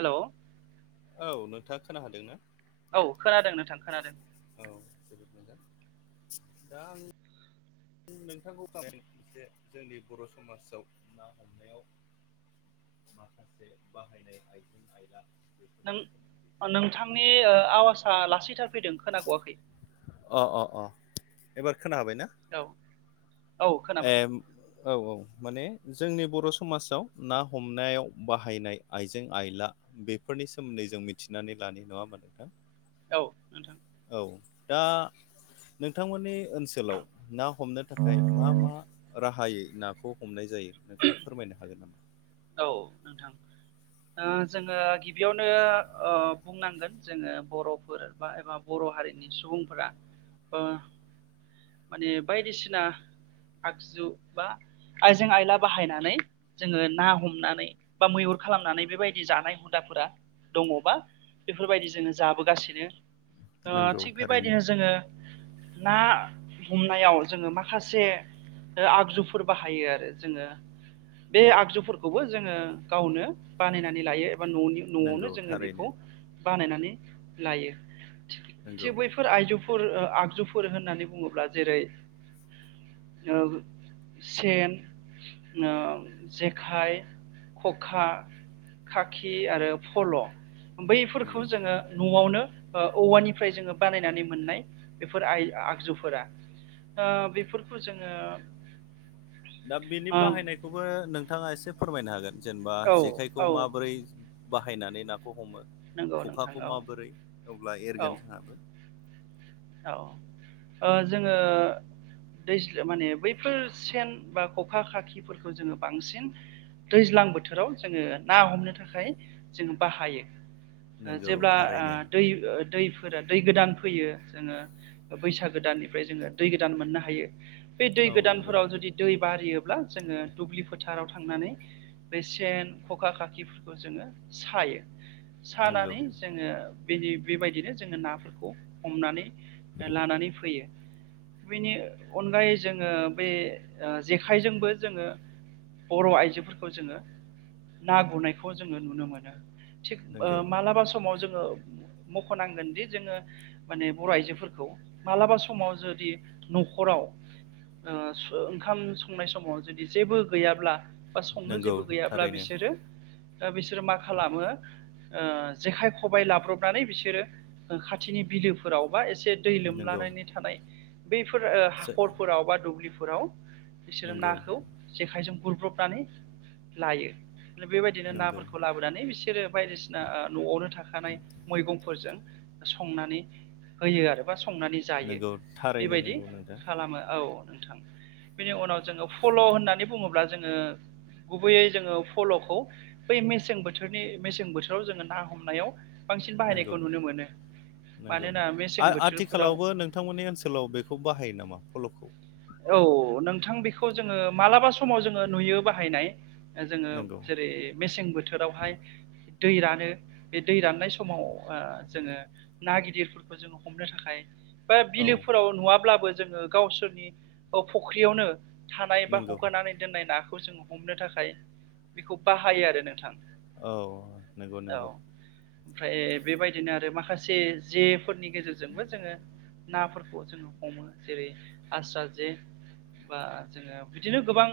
Hello औ नोंथा खोना हादों औ खोनादों नोंथां खोनादों औ दा नोंथांखौ गावनि जे जे जोंनि बर' समाजाव माखासे बाहायनाय आइजें आइला नों नोथांनि आवाजा लासैथार फैदों खोनागआ अह अह अह एबार खोना हाबाय ना औ औ खोनाबाय ए उम औ औ माने जोंनि बर' समाजाव ना हमनायाव बाहायनाय आइजें आइला बेफोरनि सोमोन्दै जों मिथिनानै लानि नङा होमबा नोंथां औ उम औ दा नोंथांमोननि ओनसोलाव ना हमनो थाखाय मा मा राहायै नाखौ हमनाय जायो नोंथाङा फोरमायनो हागोन औ नोंथां ओ जोङो गिबियावनो औ बुंनांगोन जोङो बर'फोर बा एबा बर' हारिनि सुबुंफोरा ओ माने बायदिसिना आगजु बा आइजें आइला बाहायनानै जोङो नाव हमनानै बा मैहुर खालामनानै बेबायदि जानाय हुदाफोरा दङबा बेफोर बायदि जोङो जाबोगासिनो ओ नंगौ थिग थारैनो। बेबायदिनो जोङो ना हमनायाव जोङो माखासे ओ आगजुफोर बाहायो आरो जोङो बे आगजुफोर खौबो जोङो गावनो बानायनानै लायो एबा न'नि नंगौ न'आवनो जोङो थारैनो बेखौ बानायनानै लायो थिख नंगौ थिग बैफोर बेफोर आइजौ फोर ओ आगजुफोर होननानै बुङोब्ला जेरै ओ सेन ओ जेखाइ खखा खाखि आरो फल' बैफोरखौ नंगौ जोङो न'आवनो ओ औवानिफ्राय जोङो बानायनानै मोननाय बेफोर आइ आगजुफोरा ओ बेफोरखौ जोङो दा बिनि ओ बाहायनायखौबो नोंथाङा एसे फोरमायनो हागोन जेनेबा औ जेखायखौ औ माबोरै बाहायनानै नाखौ हमो नंगौ नोंथां खखाखौ औ माबोरै अब्ला औ एरगोन जोंहा औ ओ जोङो दैज्ल माने बैफोर सेन बा खखा खाखिफोरखौ जोङो बांसिन दैज्लां बोथोराव जोङो ना हमनो थाखाय जोङो बाहायो ओ नंगौ जेब्ला ओ थारैनो दै दैफोरा दै गोदान फैयो जोङो बैसागो दाननिफ्राय जोङो दै गोदान मोननो हायो बे दै औ नंगौ गोदानफोराव जुदि दै बारियोब्ला जोङो दुब्लि फोथाराव थांनानै बे सेन खखा खाखिफोरखौ जोङो सायो नंगौ सानानै जोङो बेनि बेबायदिनो जोङो नाफोरखौ हमनानै ओ लानानै फैयो बेनि अनगायै जोङो बे ओ जेखाइजोंबो जोङो बर' आइजोफोरखौ जोङो ना गुरनायखौ जोङो नुनो मोनो थिग ओ नंगौ मालाबा समाव जोङो मख'नांगोन दि जोङो। माने बर' आइजोफोरखौ मालाबा समाव जुदि न'खराव ओ ओंखाम संनाय समाव जुदि जेबो गैयाब्ला बा संनो नंगौ जेबो गैयाब्ला थारैनो बिसोरो बिसोरो मा खालामो। ओ जेखाइ खबबाय लाब्रबनानै बिसोरो खाथिनि बिलो फोराव बा एसे दै नंगौ लोमलानानै थानाय बैफोर हाखरफोराव बा दुब्लिफोराव बिसोरो नंगौ नाखौ जेखाइजों गुरब्रबनानै लायो बेबायदिनो नंगौ नाफोरखौ लाबोयो नानै बिसोरो बायदिसिना न'आवनो थाखानाय मैगंफोरजों संनानै होयो आरो बा संनानै जायो नंगौ थारैनो बेबायदि नंगौ नोंथां खालामो औ। नोंथां बेनि उनाव जोङो फल' होननानै बुङोब्ला जोङो गुबैयै जोङो फल'खौ बै मेसें बोथोरनि मेसें बोथोराव जोङो ना हमनायाव बांसिन नंगौ बाहायनायखौ नुनो मोनो। नंगौ मानोना मेसें आ बोथोरफोराव आथिखालावबो नोंथांमोननि ओनसोलाव बेखौ बाहायो नामा फल'खौ। औ नोंथां बेखौ जोङो मालाबा समाव जोङो नुयो बाहायनाय। जोङो नंगौ जेरै मेसें बोथोरावहाय दै रानो बे दै राननाय समाव ओ जोङो ना गिदिरफोरखौ। जों हमनो थाखाय बा औ बिलोफोराव नुवाब्लाबो जोङो गावसोरनि फुख्रियावनो। थानाय बा नंगौ हगारनानै दोननाय नाखौ जों हमनो थाखाय बेखौ बाहायो आरो नोंथां। औ नंगौ औ नंगौ। ओमफ्राय बेबायदिनो आरो माखासे जे फोरनि गेजेरजोंबो जोङो नाफोरखौ जोङो हमो जेरै आस्राजे बे बा जोङो बिदिनो गोबां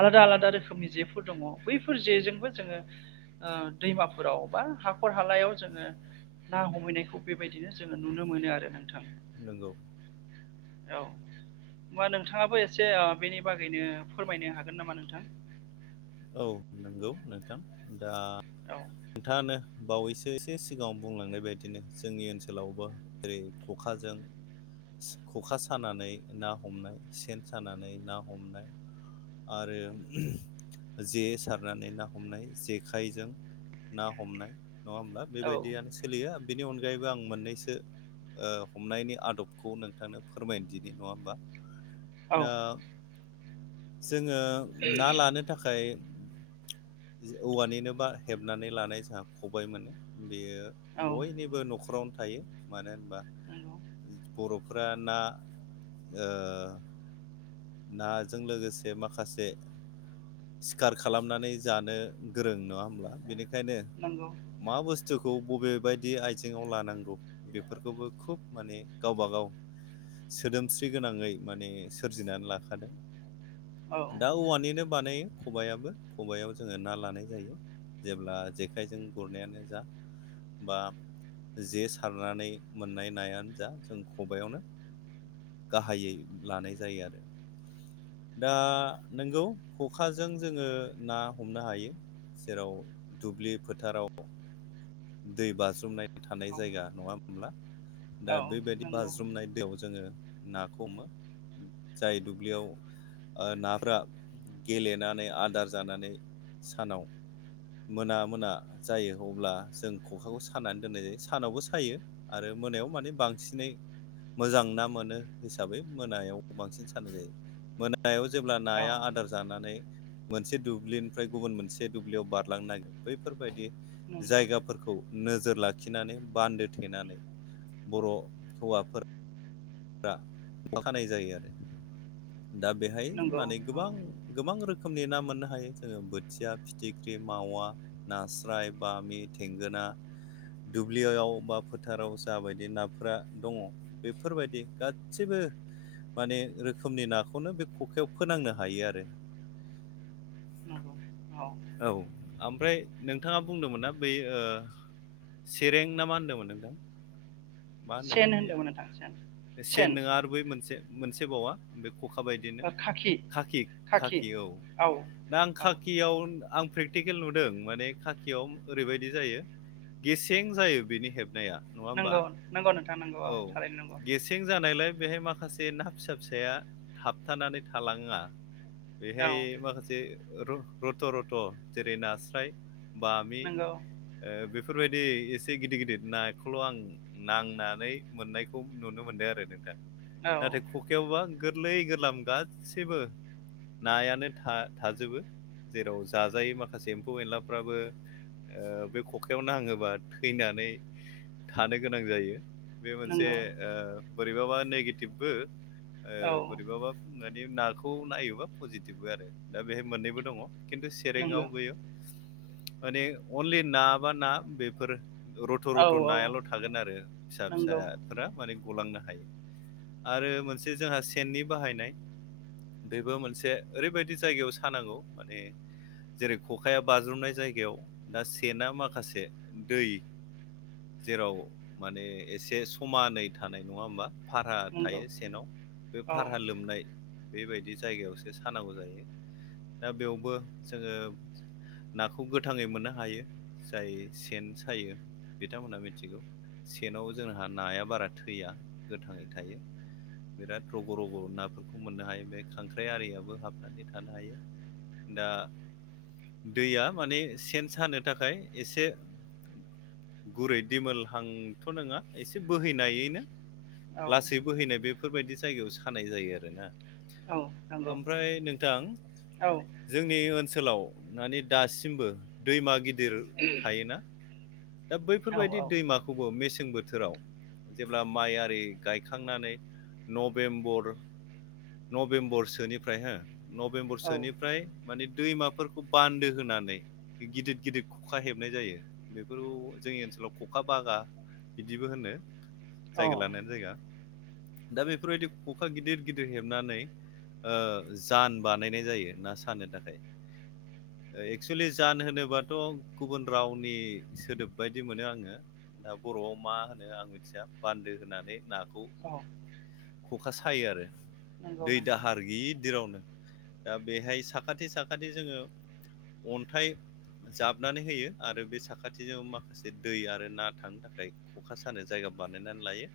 आलादा आलादा रोखोमनि जेफोर दङ बैफोर जेजोंबो जोङो ओ दैमाफोराव बा हाखर हालायाव जोङो ना हमहैनायखौ बेबायदिनो जोङो नुनो मोनो आरो नोंथां। नंगौ। औ। होमबा नोंथाङाबो एसे ओ बेनि बागैनो फोरमायनो हागोन नामा नोंथां। औ नंगौ नोंथां दा औ नोंथाङानो बावैसो एसे सिगाङाव बुंलांनाय बायदिनो जोंनि ओनसोलावबो जेरै ख'खाजों खखा सानानै ना हमनाय सेन सानानै ना हमनाय आरो जे सारनानै ना हमनाय जेखाइजों ना हमनाय नङा होमब्ला। औ बेबायदियानो सोलियो बेनि अनगायैबो आं मोननैसो ओ हमनायनि आदबखौ नोंथांनो फोरमायनोदिनि नङा होमबा? औ दा जोङो ना लानो थाखाय औवानिनो बा हेबनानै लानाय जोंहा खबाय मोनो बेयो औ बयनिबो न'खरावनो थायो मानो होनबा नंगौ बर'फोरा ना ओ नाजों लोगोसे माखासे सिखार खालामनानै जानो गोरों नङा होमब्ला बेनिखायनो नंगौ मा बुस्थुखौ बबे बायदि आयजें आव लानांगौ। बेफोरखौबो खुब माने गावब गाव सोदोमस्रि गोनाङै माने सद बुजिनानै लाखादों औ दा औवानिनो बानायो खबायाइाबो खबायाव जोङो ना लानाय जायो। जेब्ला जेखाइजों गुरनायानो जा बा जे सारनानै मोननाय नायानो जा जों खबाइयावनो गाहायै लानाय जायो आरो। दा नोंगौ खखाजों जोङो ना हमनो हायो। जेराव दुब्लि फोथाराव दै बाज्रुमनाय थानाय औ जायगा नङा हब्ला दा औ बेबायादि नंगौ बाज्रुमनाय दैयाव जोङो नाखौ हमो जाय दुब्लियाव ओ नाफ्रा गेलेनानै आदार जानानै सानाव मोना मोना जायो अब्ला जों खखाखौ सानानै दोननाय जायो सानावबो सायो आरो मोनायाव माने बांसिनै मोजां ना मोनो हिसाबै मोनायाव बांसिन सानाय जायो मोना नायाव जेब्ला औ नाया आदार जानानै मोनसे दुब्लिनिफ्राय गुबुन मोनसे दुब्लियाव बारलांनो नागिर बैफोरबायदि नं- जायगा फोरखौ नोजोर लाखिनानै बान्दो थेनानै बर' हौवाफोर रा खानाय जायो आरो दा बेहाय नंगौ माने औ गोबां गोबां रोखोमनि ना मोननो हायो जोङो बोथिया फिथिख्रि मावा नास्राय बामि थेंगोना दुब्लियाव बा फोथाराव जाबायदि नाफोरा दङ बेफोरबायदि गासैबो माने रोखोमनि नाखौनो बे खखायाव फोनांनो हायो आरो [unintelligible] औ ओमफ्राय नोंथाङा बुंदोंमोन ना बे ओ सेरें ना मा होन्दोंमोन नोंथां मा सेन बेयो होनदोंमोन नोंथां सेन सेन नङा आरो बै मोनसे मोनसे बावा बे खखा बायदिनो ओ खाखि खाखि खाखि औ दा आं औ खाखियाव आं प्रेग टिकेल नुदों माने खाखियाव ओरैबायदि जायो गेसें जायो बिनि हेबनाया नङा होमबा नांगौ नोंथां नांगौ औ थारै नंगौ सेंजानायलाय बेहाय माखासे ना फिसा फिसाया थाबथानानै थालाङा औ बेहाय माखासे रथ' रथ' जेरै नास्राय बामि नंगौ ओ बेफोरबायदि एसे गिदिर गिदिर नाखौल' आं नांना नै मोननाय खौ नुनो मोनो आरो नोंथां औ नाथाय खख खायावबा गोरलै गोरलाम गाससिबो नायानो था थाजोबो जेराव जाजायो माखासे एम्फौ एनलाफ्राबो ओ बे खखायाव नाङोबा थैनानै थानो गोनां जायो बे मोनसे नंगौ ओ बोरैबाबा नेगेटिभबो ओ औ बोरैबाबा मानि नाखौ नायोबा पजिटिभबो आरो दा बेहाय मोननैबो दङ खिन्थु सेरङआव नंगौ बेयो माने अनलि ना बा ना बेफोर रथ' औ रथ' औ नायाल' थागोन आरो फिसा नंगौ फिसाफोरा माने गलांनो हायो आरो मोनसे जोंहा सेननि बाहायनाय बेबो मोनसे ओरैबायदि जायगायाव सानांगौ माने जेरै खखाया बाज्रुमनाय जायगायाव दा सेना माखासे दै जेराव माने एसे समानै थानाय नङा होमबा भारा नंगौ थायो सेनाव बे औ भारा लोमनाय बेबायदि जायगायावसो सानांगौ जायो दा बेयावबो जोङो नाखौ गोथाङै मोननो हायो जाय सेन सायो बिथांमोनहा मिथिगौ सेनाव जोंहा नाया बारा थैया गोथाङै थायो बिराद रग' रग' नाफोरखौ मोननो हायो बे खांख्राइ आरियाबो हाबनानै थानो हायो दा दैया माने सेन सानो थाखाय एसे गुरै दिमोलहांथ' नङा एसे बोहैनायैनो औ लासै बोहैनाय बेफोरबायदि जायगायाव सानाय जायो आरोना औ नंगौ ओमफ्राय नोंथां औ जोंनि ओनसोलाव माने दासिमबो दैमा गिदिर थायोना दा औ बैफोरबायदि दैमाखौबो मेसें बोथोराव जेब्ला माइ आरि गायखांनानै नभेम्बर नभेम्बरसोनिफ्राय हो औ नभेम्बरसोनिफ्राय माने दैमाफोरखौ बान्दो होनानै गिदिर गिदिर खखा हेबनाय जायो बेफोर जोंनि ओनसोलाव खखा बागा। बिदिबो होनो औ जायगा लानाय जायगा दा बेफोरबायदि खखा गिदिर गिदर-' हेबनानै जान ओ बानायनाय जायो ना साननो थाखाय एक्सुेलि जान होनोबाथ' गुबुन रावनि सोदोब बायदि मोनो आंङो। दा बर'आव मा होनो आं मिथिया बान्दो होनानै नाखौ ख'खा सायो आरो नंगौ नंगौ दै दाहार गिदिरावनो दा बेहाय साखाथि साखाथि जोंङो-' अन्थाइ जाबनानै होयो आरो बे साखाथिजों माखासे दै आरो ना थांनो थाखाय खखा सानाय जायगा बानायनानै लायो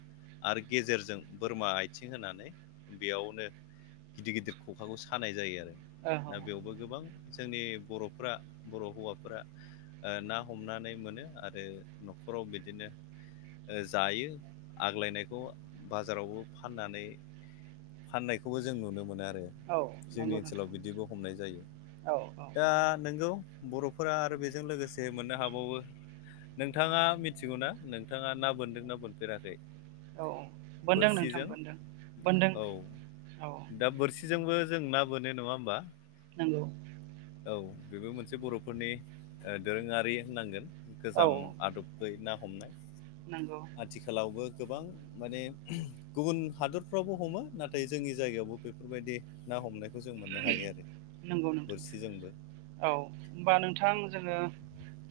आरो गेजेरजों बोरमा आथिं होनानै बेयावनो गिदिर गिदिर खखाखौ सानाय जायो आरो औ औ दा बेयावबो गोबां जोंनि बर'फ्रा बर' हौवाफ्रा ओ ना हमनानै मोनो आरो न'खराव बिदिनो जायो आग्लायनायखौ बाजारावबो फाननानै फाननायखौबो जों नुनो मोनो आरो औ जोंनि नंगौ ओनसोलाव नोंथां बिदिबो हमनाय जायो औ दा औ नोंगौ बर'फोरा आरो बेजों लोगोसे मोननो हाबावो नोंथांङा मिथिगौना नोंथांङा ना बोन्दों ना बोनफेराखोव औ बोनदों नोंथां बोरसिजों बोनदों बोनदों औ औ दा बोरसि जोंबो जों ना बोनो नंङा होमबा। नोंगौव औ बेबो मोनसे बर'फोरनि ओ दोरोंङारि होननांगोन। औ गोजाम आदबै ना हमनाय। नंगौ आथिखालावबो गोबां माने गुबुन हादरफ्रावबो हमो नाथाय जोंनि जायगायावबो बेफोरबायदि ना हमनायखौ जों मोननो हायो आरो। नंगौ नोंथां बोरसिजोंबो औ होमबा नोंथां जोंङो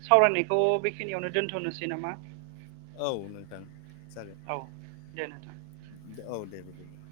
सावरायनायखौ बेखिनियावनो दोनथ'नोसै नामा? औ नोंथां जागोन औ दे नोंथां। औ दे बिदिब्ला